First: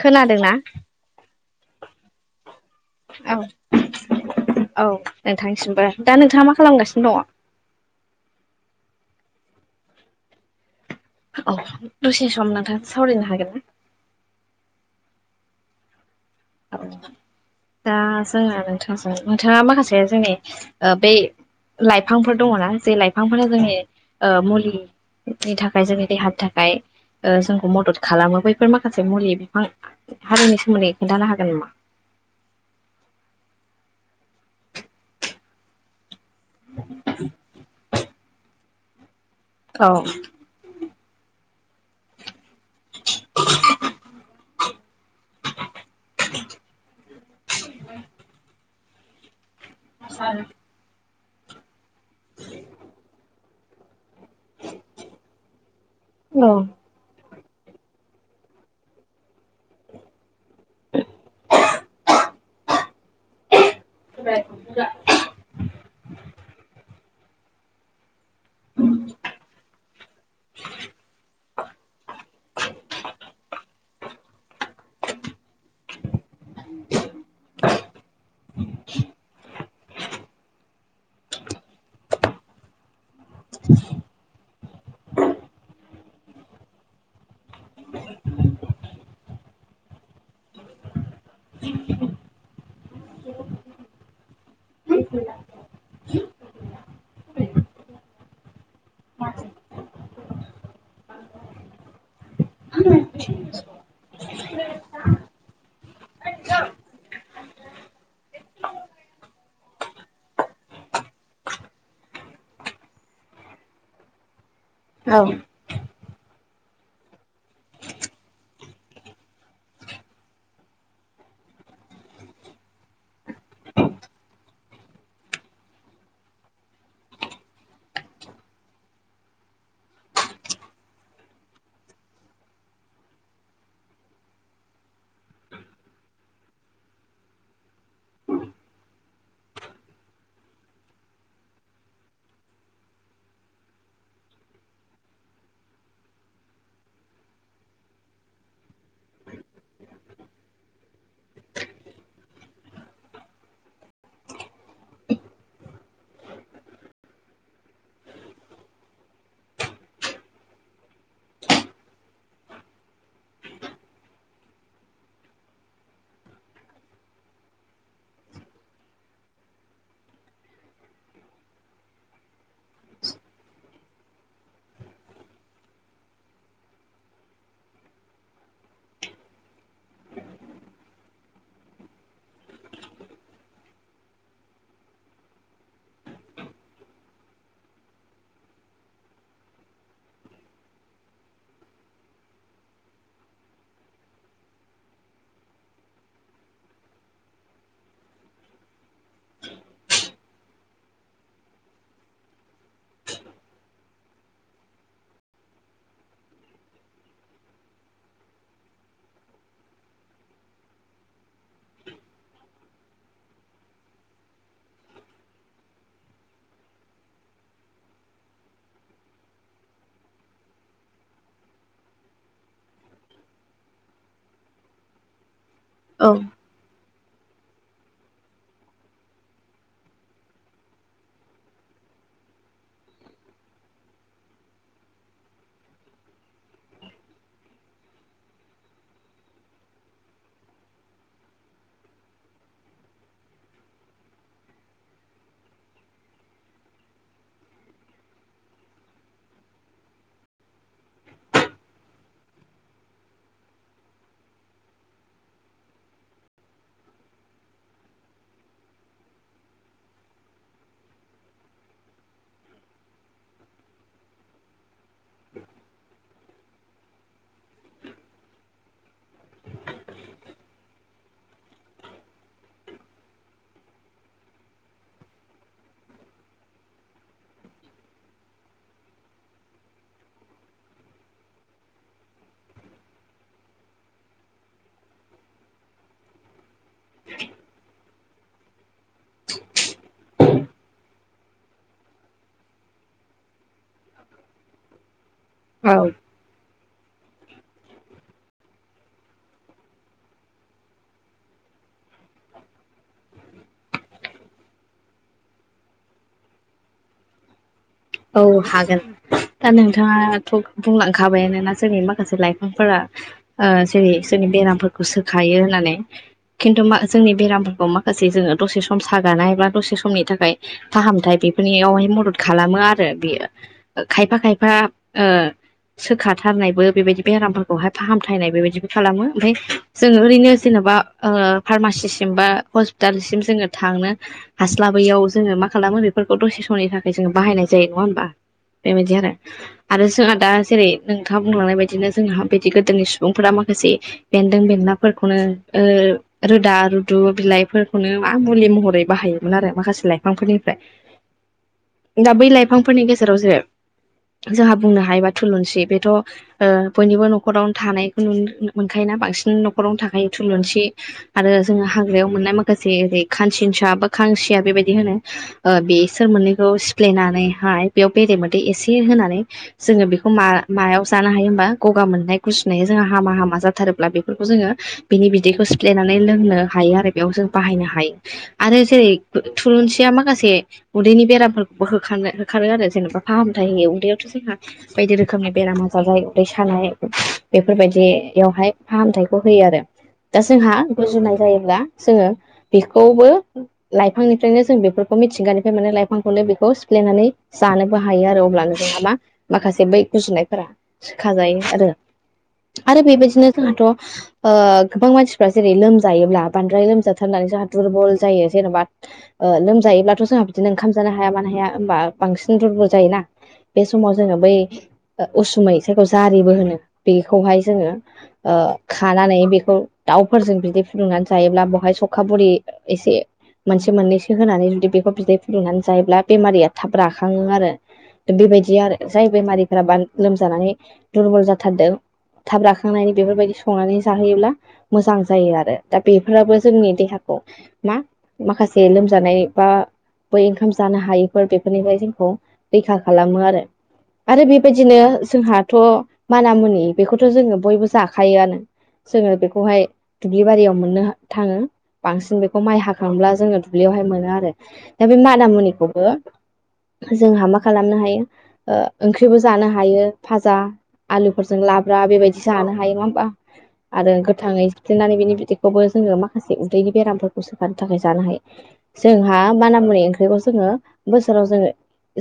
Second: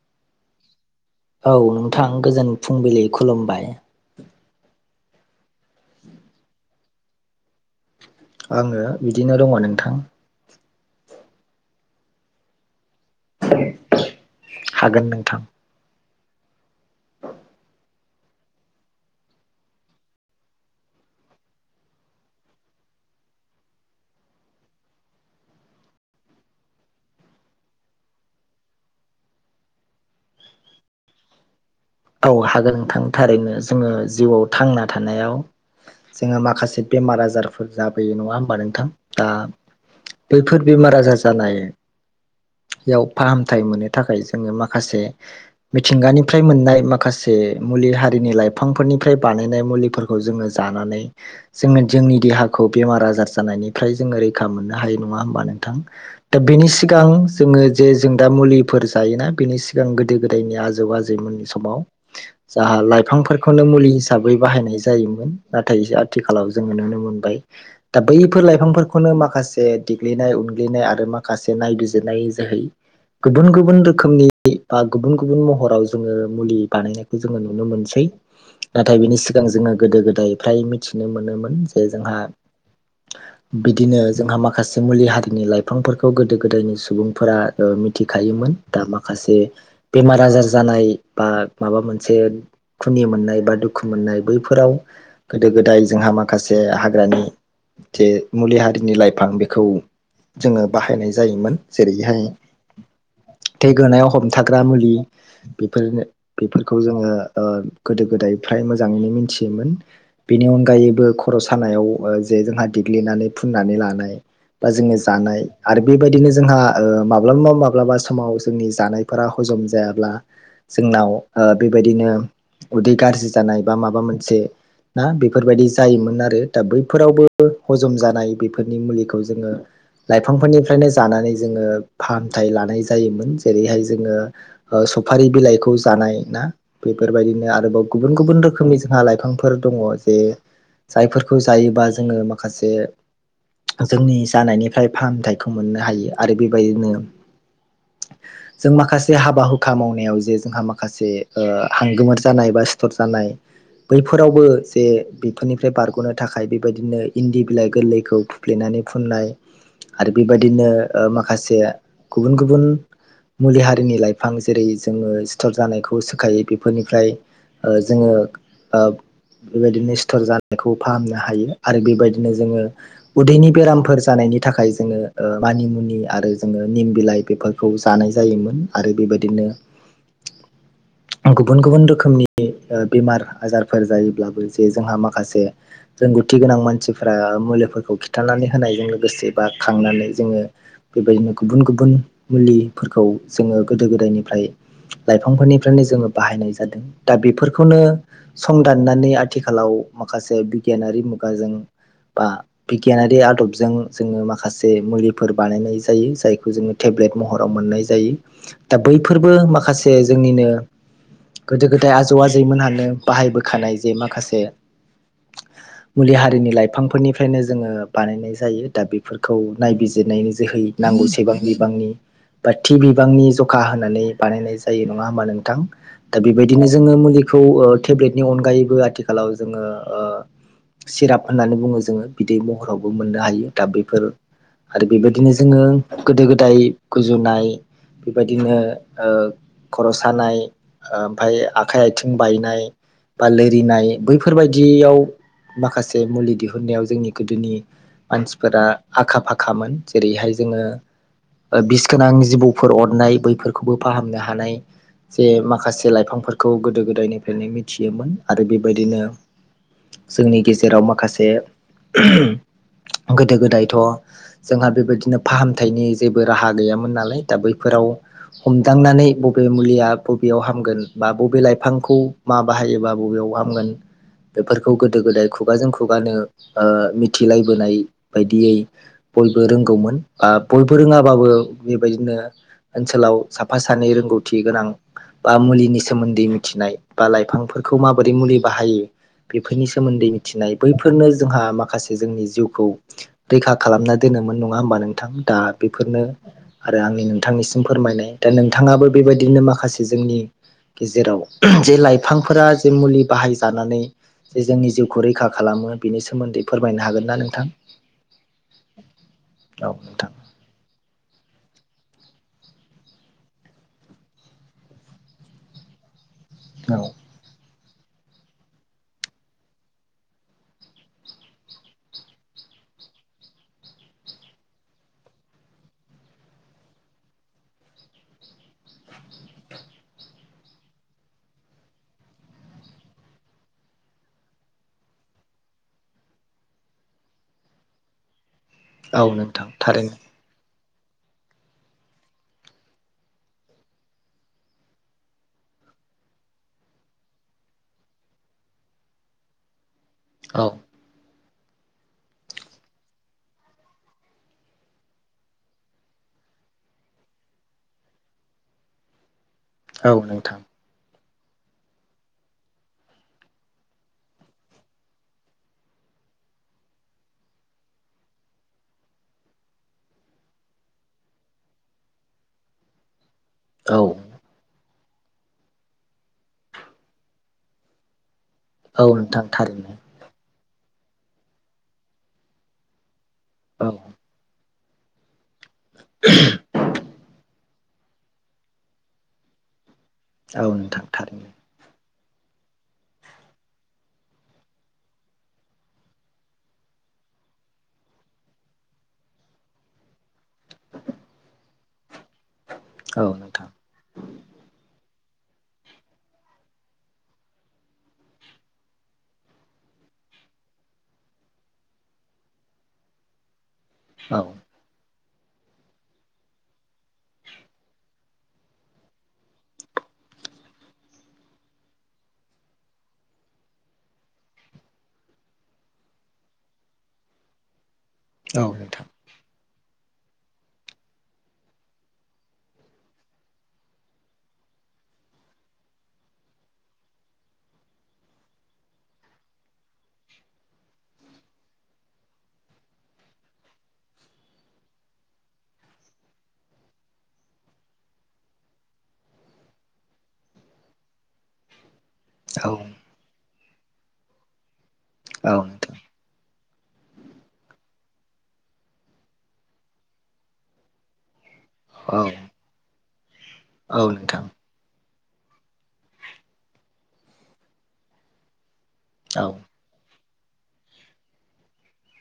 खोनादोंना? औ नोंथां गोजोन फुंबिलि खुलुमबाय। नोंथांनिसिमबो दा नोंथाङा मा खालामगासिनो दङ? आङो बिदिनो दङ नोंथां। औ दसे सम नोंथांजों सावरायनो हागोन ना? हागोन नोंथां। दा जोङो नोंथांजों नोंथाङा माखासे जोंनि ओ बै। लाइफांफोर दङना जे लाइफांफोरा जोंनि मुलि थाखाय जोंनि देहानि थाखाय जोंखौ मदद खालामो बैफोर माखासे मुलि बिफां हारिनि सोमोन्दै खोनन्थानो हागोन नामा? औ हागोन नोंथां थारैनो जोङो जिउआव थांना थानायाव जोङो माखासे बेमार आजारफोर जाबोयो नङा होमबा नोंथां दा औ बैफोर बेमार आजार जानाय ह फाहामथाय मोननो थाखाय जोङो माखासे मिथिंगानिफ्राय मोननाय माखासे मुलि हारिनि लाइफांफोरनिफ्राय बानायनाय मुलिफोरखौ जोङो जानानै। जोङो जोंनि देहाखौ बेमार आजार जानायनिफ्राय जोङो ओरै हायो नङा हा नोंथां औ बेनि। सिगां जोङो जे जों दा मुलिफोर जायोना बिनि सिगां गोदो-गोदायनि आजौ आजैमोननि समाव जाहा लाइफांफोरखौनो मुलि हिसाबै बाहायनाय जायोमोन। नाथाय आथिखालाव जोङो नुनो मोनबाय। दा बैफोर लाइफांफोरखौनो माखासे देग्लिनाय-उनग्लिनाय आरो माखासे नायबिजिरनाय जोहै। गुबुन गुबुन रोखोमनि बा गुबुन-गुबुन महराव जोङो मुलि बानायनायखौ जोङो नुनो मोनसै। नाथाय बिनि सिगां जोङो गोदो-गोदाय फ्राय मिथिनो मोनोमोन जे जोंहा बिदिनो जोंहा माखासे मुलि हारिनि लाइफांफोरखौ गोदो गोदायनि सुबुंफोरा मिथिखायोमोन दा माखासे बेमार-आजार जानाय। बा माबा मोनसे खुनि मोननाय बा दुखु मोननाय बैफोराव गोदो गोदाय जोंहा माखासे हाग्रानि जे मुलि हारिनि लाइफां बेखौ। जोङो बाहायनाय जायोमोन जेरैहाय थैगोनायाव हमथाग्रा मुलि। फोरनो बेफोरखौ जोङो गोदो गोदाय फ्राय मोजाङैनो मिथियोमोन बेनि अनगायैबो खर' सानायाव जे जोंहा देग्लिनानै फुननानै लानो बा जोङो औ जानाय आरो बेबायदिनो जोंहा माब्लाबा माब्लाबा समाव जोंनि जानायफोरा हजम जायाब्ला जोंनाव बेबायदिनो उदै गाज्रि जानाय बा माबा मोनसे ना बेफोरबायदि जायोमोन आरो दा बैफोरावबो हजम जानाय बेफोरनि मुलिखौ जोङो लाइफांफोरनिफ्रायनो जानानै जोङो फाहामथाय लानाय जायोमोन जेरैहाय जोङो सुफारि बिलाइखौ खौ जानाय ना बेफोरबायदिनो आरोबाव गुबुन गुबुन रोखोमनि जोंहा लाइफांफोर दङ जे। जायफोरखौ जायोबा जोङो माखासे जोंनि जानायनिफ्राय फाहामथायखौ मोननो हायो आरो बेबायदिनो। जों माखासे हाबा हुखा मावनायाव जे जोंहा माखासे हांगोमोर जानाय बा सिथर जानाय बैफोरावबो जे बेफोरनिफ्राय बारग'नो थाखाय बेबायदिनो इन्दि बिलाइ गोरलैखौ सिफ्लेनानै फुननाय आरो बेबायदिनो माखासे गुबुन गुबुन मुलि हारिनि लाइफां जेरै जोङो सिथर जानायखौ सोखायो बेफोरनिफ्राय जोङो। बेबायदिनो सिथर जानायखौ फाहामनो हायो आरो बेबायदिनो जोङो। उदैनि बेरामफोर जानायनि थाखाय जोङो ओ-मानिमुनि आरो जोङो निम बिलाइ बेफोर। खौ जानाय जायोमोन आरो बेबायदिनो। [inaudible] गुबुन-गुबुन रोखोमनि बेमार-आजारफोर जायोब्लाबो जे जोंहा माखासे। रोंगौथि गोनां मानसिफोरा मुलिफोरखौ खिन्थानानै होनायजों लोगोसे बा खांनानै जोङो। बेबायदिनो गुबुन-गुबुन मुलिफोरखौ जोङो गोदो गोदायनिफ्राय। लाइफांफोरनिफ्रायनो जोङो बाहायनाय जादों दा बेफोरखौनो। सं दाननानै आथिखालाव माखासे बिगियानारि मुगाजों बा। बिगियानारि आदबजों जोङो माखासे मुलिफोर बानायनाय जायो जायखौ जोङो। टेब्लेट महराव मोननाय जायो दा बैफोरबो माखासे जोंनिनो। गोदो गोदाय आजौ आजैमोनहानो बाहायबोखानाय जे माखासे। [inaudible] मुलि हारिनि लाइफांफोरनिफ्रायनो जोङो बानायनाय जायो दा बेफोरखौ नायबिजिरनायनि जोहै। नांगौसेबां बिबांनि बा थि बिबांनि जखा होनानै बानायनाय जायो। जायो नङा हा नोंथां दा औ बेबायदि बिदिनो जोङो मुलिखौ टेब्लेटनि अनगायैबो आथिखालाव जोङो ओ सिराप होननानै बुङो जोङो बिदै महरावबो मोननो हायो दा बेफोर। आरो बेबायदिनो जोङो गोदो-गोदाय गुजुनाय। बेबायदिनो ओ खर सानाय ओमफ्राय आखाइ आथिं बायनाय। बा लोरिनाय बैफोरबायायदियाव माखासे मुलि दिहुननायाव जोंनि गोदोनि। मानसिफोरा आखा फाखामोन जेरैहाय जोङो। बिस गोनां जिबौफोर अरनाय बैफोरखौबो फाहामनो हानाय। जे माखासे लाइफांफोरखौ गोदो गोदायनिफ्रायनो मिथियोमोन आरो बेबायदिनो। जोंनि गेजेराव माखासे। गोदो गोदायथ जोंहा बेबायदि। बिदिनो फाहामथायनि जेबो राहा गैयामोन नालाय दा बैफोराव हमदांनानै। बबे मुलिया बबेयाव हामगोन बा बबे लाइफांखौ मा बाहायोबा बबेयाव हामगोन। बेफोरखौ गोदो-गोदाय खुगाजों-खुगानो ओ-मिथिलायबोनाय बायदियै। बयबो रोंगौमोन बा बयबो रोङाबाबो बेबायदिनो। ओनसोलाव साफा सानै रोंङ रोंगौथि गोनां बा मुलिनि सोमोन्दै मिथिनाय बा लाइफांफोरखौ माबोरै मुलि बाहायो। बेफोरनि सोमोन्दै मिथिनाय बैफोरनो जोंहा माखासे जोंनि जिउखौ। रैखा खालामना दोनोमोन नङा होमबा नोंथां दा औ बेफोरनो। आरो आंनि नोंथांनिसिम फोरमायनाय दा नोंथाङाबो बेबायदिनो माखासे जोंनि। गेजेराव जे लाइफांफोरा जे मुलि बाहायजानानै। जे जोंनि जिउखौ रैखा खालामो बेनि सोमोन्दै फोरमायनो हागोन ना नोंथां। औ हागोन दा औ नोंथां नोंथाङाथ। बुंलांखाबायानोना जोंनि माखासे लाइफांफोरा। ओ-जेरै जोंनि बेरामफोरखौ सोखायो होननानै खिन्थु औ मा जोंनि बेरामफोरखौ मा? माखासे जोङो दसे सम सागानाय बा दसे समनि थाखाय फाहामथाय बेफोरनियावहाय मदद खालामो आर- रो बियो खायफा खायफा ओर सोखाथारनायबो बेबायदि बेरामफोरखौहाय फाहामथायनाय बेबायदिबो खालामो ओमफफ्राय। जोङो ओरैनो जेनेबा ओ-फार्मासिसिम बा हस्पिटालसिम जोङो थांनो। हास्लाबैयाव जोङो मा खालामो बेफोरखौ दसे समनि थाखाय जोङो बाहायनाय। जायो नङा हबा बेबायदि औ आरो नोंथां आरो थारैनो जोंहा दा जेरै। नोंथाङा बुंलांनाय बायदिनो जोंहा बिदि गोदोनि सुबुंफोरा माखासे। बेन्दों-बेन्लाफोरखौनो रोदा रुदु बिलाइफोरखौनो मा मुलि महरै बाहायो। मोन आरो माखासे औ लाइफांफोरनिफ्राय। दा बै लाइफांफोरनि गेजेराव जे जोंहा बुंनो हायोबा थुलुंसि बेथ' ओ बयनिबो न'खरावनो थानायखौ नुनो मोनखायोना बांसिन न'खरावनो औ थाखायो नोंथां थुलुंसि आरो जोङो हाग्रायाव मोननाय माखासे ओरै खानसिनसा बा खांसिया बेबायदि होनो बेसोर मोननैखौ सिफ्लेनानैहाय बेयाव बेरे मोदै एसे होनानै जोङो बेखौ मा मायाव जानो हायो होमबा गगा मोननाय गुजुनाया जोंहा हामा हामा जा औ थारोब्ला बेफोरखौ जोङो बिनि बिदैखौ सिफ्लायनानै लोंनो हायो आरो बेयाव जों बाहायनो हायो। आरो औ जेरै नोंथां थारैनो थुलुंसिया माखासे उदैनि बेरामफोरखौबो होखारनो होखारो आरो जेनेबा फाहाम औ उदैयावथ' जोंहा बायदि रोखोमनि बेराम आजार जायो उदै सानाय बे फोरबायदियावहाय फाहामथायखौ होयो आरो। दा औ जोंहा नोंथां गुजुनाय थारैनो जायोब्ला जोङो बेखौबो लाइफांनिफ्रायनो जों बेफोरखौ मिथिंगानिफ्राय मोनो लाइफांखौनो बेखौ सिफ्लेनानै जानोबो हायो आरो अब्लानो नोङाबा माखासे बै गुजुनायफोरा सोखाजायो आरो। आरो औ बेबायदिनो नोंथां जोंहाथ' ओ गोबां मानसिफ्रा जेरै लोमजायोब्ला बांद्राय लोमजाथारनानै जा दुरबल जायो जेनेबा ओ लोमजायोब्लाथ' जोंहा बिदिनो ओंखाम जानो हाया मानो हाया होमबा बांसिन दुरबल जायोना। बे समाव जोङो औ बै ओ उसुमै जायखौ जारिबो होनो बेखौहाय जोङो ओ खानानै बेखौ दाउफोरजों बिदै फुदुंनानै जायोब्ला बहाय सखा बरि एसे मोनसे मोननैसो होनानै जुदि बेखौ बिदै फुदुंनानै जायोब्ला बेमारिया थाब राखाङो आरो औ बेबायदि आरो नोंथां जाय बेमारिफ्रा लोमजानानै दुरबल जाथारदों थाब राखांनायनि बेफोरबायदि संनानै जाहोयोब्ला मोजां जायो आरो। दा बेफोराबो जोंनि देहाखौ मा माखासे लोमजानाय बा बै ओंखाम जानो हायि फोर बेफोरनिफ्राय जोंखौ रैखा खालामो आरो। आरो बेबायदिनो जोंहाथ' माना मुनि बेखौथ' जोङो बयबो जाखायोआनो। जोङो बेखौहाय दुब्लि बारियाव मोननो थाङो। बांसिन बेखौ औ माइ हाखांब्ला जोङो दुब्लियावहाय मोनो आरो। दा बे औ नोंथां मानामुनिखौबो जोंहा मा खालामनो हायो ओ ओंख्रिबो जानो हायो, फाजा, आलुफोरजों ला ब्रा औ औ नोंथां औ बेबायदि जानो हायो नङा होमबा? औ नोंथां औ आरो नोंथां गोथाङै थुफ्लेनानै बिनि बिदैखौबो जोङो माखासे उदैनि बेरामफोरखौ सोखानो थाखाय जानो हायो। जोंहा औ मानामुनि ओंख्रिखौ जोङो बोसोराव जोङो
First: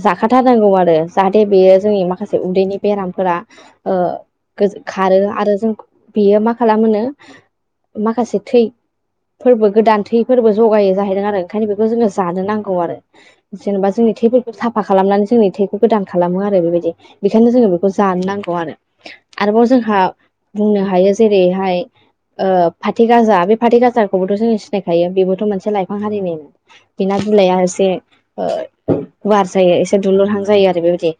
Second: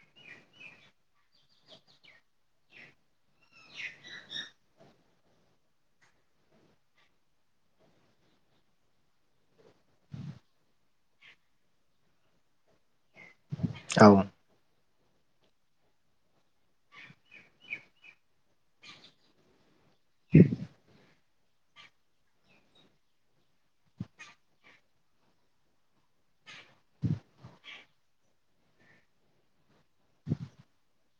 जाखाथारनांगौ आरो जाहाथे बेयो जोंनि माखासे उदैनि बेरामफोरा ओ गो खारो आरो जों बेयो मा खालामोनो माखासे थै फोरबो गोदान थैफोरबो जगायो जाहैदों आरो ओंखायनो बेखौ जोङो जानो नांगौ आरो। जेनेबा औ जोंनि थै खौ साफा खालामनानै जोंनि थैखौ गोदान खालामो आरो बेबायदि। बेखायनो जोङो बेखौ जानो नांगौ आरो। आरोबाव जोंहा बुंनो हायो जेरैहाय ओ फाथो गाजा बे फाथै गाजाखौबोथ' जोंङो सिनायखायो बेबोथ' मोनसे लाइफां हारिनिनो। बिना बिलाइाया एसे गुवार जायो एसे दुलुरहां जायो आरो बेबायदि।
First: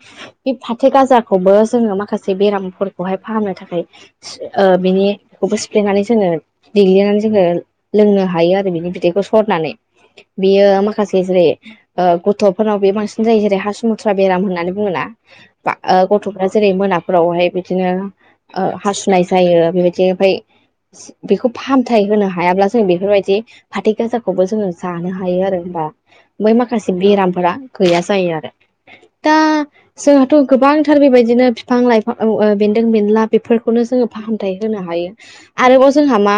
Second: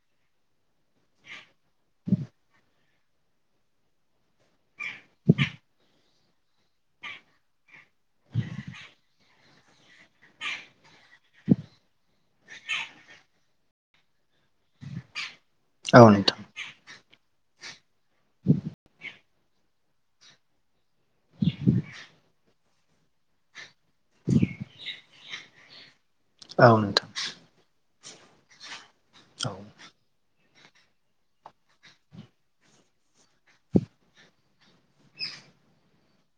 बे फाथो गाजाखौबो जोङो माखासे बेरामफोरखौहाय फाहामनो थाखाय ओ बेनि बेखौबो सिफ्लेनानै जोङो देग्लिनानै जोङो लोंनो हायो आरो बिनि बिदैखौ सरनानै। बेयो माखासे जेरै ओ गथ'फोरनाव बे बांसिन जायो जेरै हासुमुथ्रा बेराम होननानै बुङोना बा ओ औ नोंथां गथ'फोरा जेरै मोनाफोरावहाय बिदिनो ओ हासुनाय जायो बेबायदि ओमफ्राय बेखौ फाहामथाय होनो हायाब्ला जों बेफोरबायदि फाथो गाजाखौबो जोङो जानो हायो आरो होनबा बै औ नोंथां औ माखासे बेरामफोरा गैया जायो आरो। दा जोङो थ' गोबांथार बेबायदिनो बिफां लाइफां बेन्दों बेनला बेफोरखौनो जोङो फाहामथाय होनो हायो। आरोबाव जोंहा मा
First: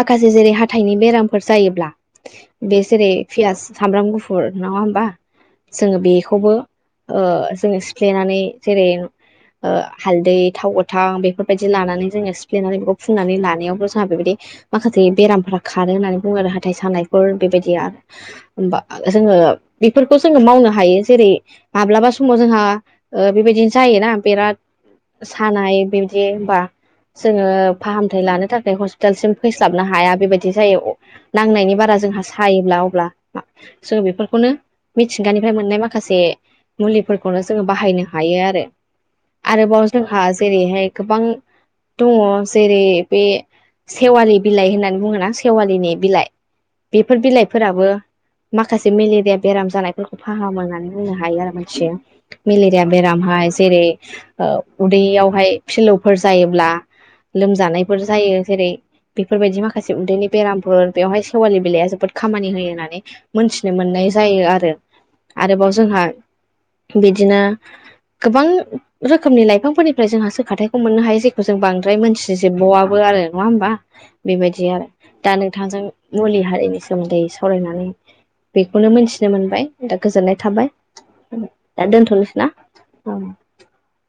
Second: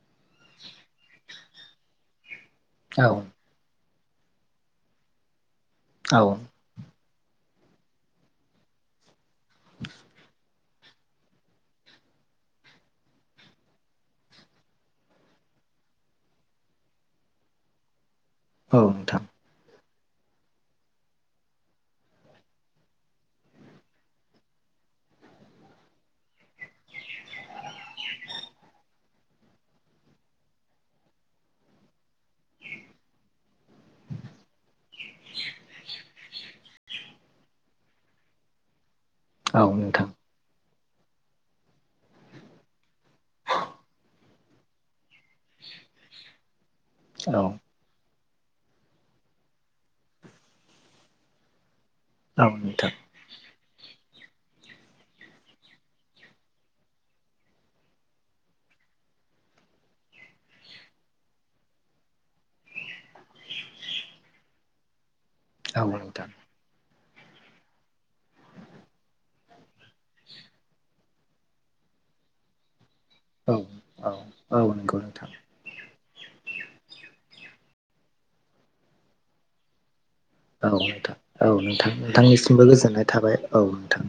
माखासे जेरै हाथाइनि बेरामफोर जायोब्ला बे औ जेरै नोंथां पियास सामब्राम गुफुर नङा होमबा जोङो बेखौबो ओ जोङो सिफ्लेनानै जेरै ओ हालदै थाव गोथां बेफोरबायदि लानानै जोङो सिफ्लेनानै बेखौ फुननानै लानायावबो जोंहा बेबायदि माखासे बेरामफोरा खारो होननानै बुङो आरो हाथाय सानायफोर बेबायदि आरो होमबा जोङो बेफोरखौ जोङो मावनो हायो, जेरै माब्लाबा समाव जोंहा ओ बेबायदिनो जायोना बेराद सानाय बिबादि होनबा जोङो फाहामथाय लानो थाखाय हस्पिटालसिम फैस्लाबनो हाया बेबायदि जायो। अ नांनायनि बारा जोंहा सायोब्ला अब्ला जोङ बेफोरखौनो मिथिंगानिफ्राय मोननाय माखासे मुलिफोरखौनो जोङो बाहायनो हायो आरो। औ आरोबाव जोंहा जेरैहाय गोबां दङ जेरै बे सेवालि बिलाइ होननानै बुङोना सेवालिनि बिलाइ बेफोर बिलाइफोराबो माखासे मेलेरिया बेराम जानायफोरखौ फाहामो होननानै बुंनो हायो आरो मानसिया मेलेरिया बेराम। हाय जेरै ओ उदैयावहाय फिलौफोर जायोब्ला लोमजानायफोर जायो जेरै बेफोरबायदि माखासे उन्दैनि बेरामफोर बेवहाय सेवालि बिलाइआ जोबोद खामानि होयो होननानै मोनथिनो मोननाय जायो आरो। आरोबाव जोंहा नोंथां बिदिनो गोबां रोखोमनि लाइफांफोरनिफ्राय जोंहाासोखथायखौ मोननो हायो जेखौ जों बांद्राय मोनथिजोबबावआबो आरो। नङा औ औ होमबा औ बेबायदि आरो नंगौ नोंथां दा नोंथांजों मुलि हारिनि सोमोन्दै सावरायनानै बेखौनो मोनथिनो मोनबाय। दा गोजोननाय थाबाय औ नोंथां औ दा नोंथां दोनथ'नोसै ना नोंथांनिसिमबो गोजोननाय औ थाबाय औ नोंथां।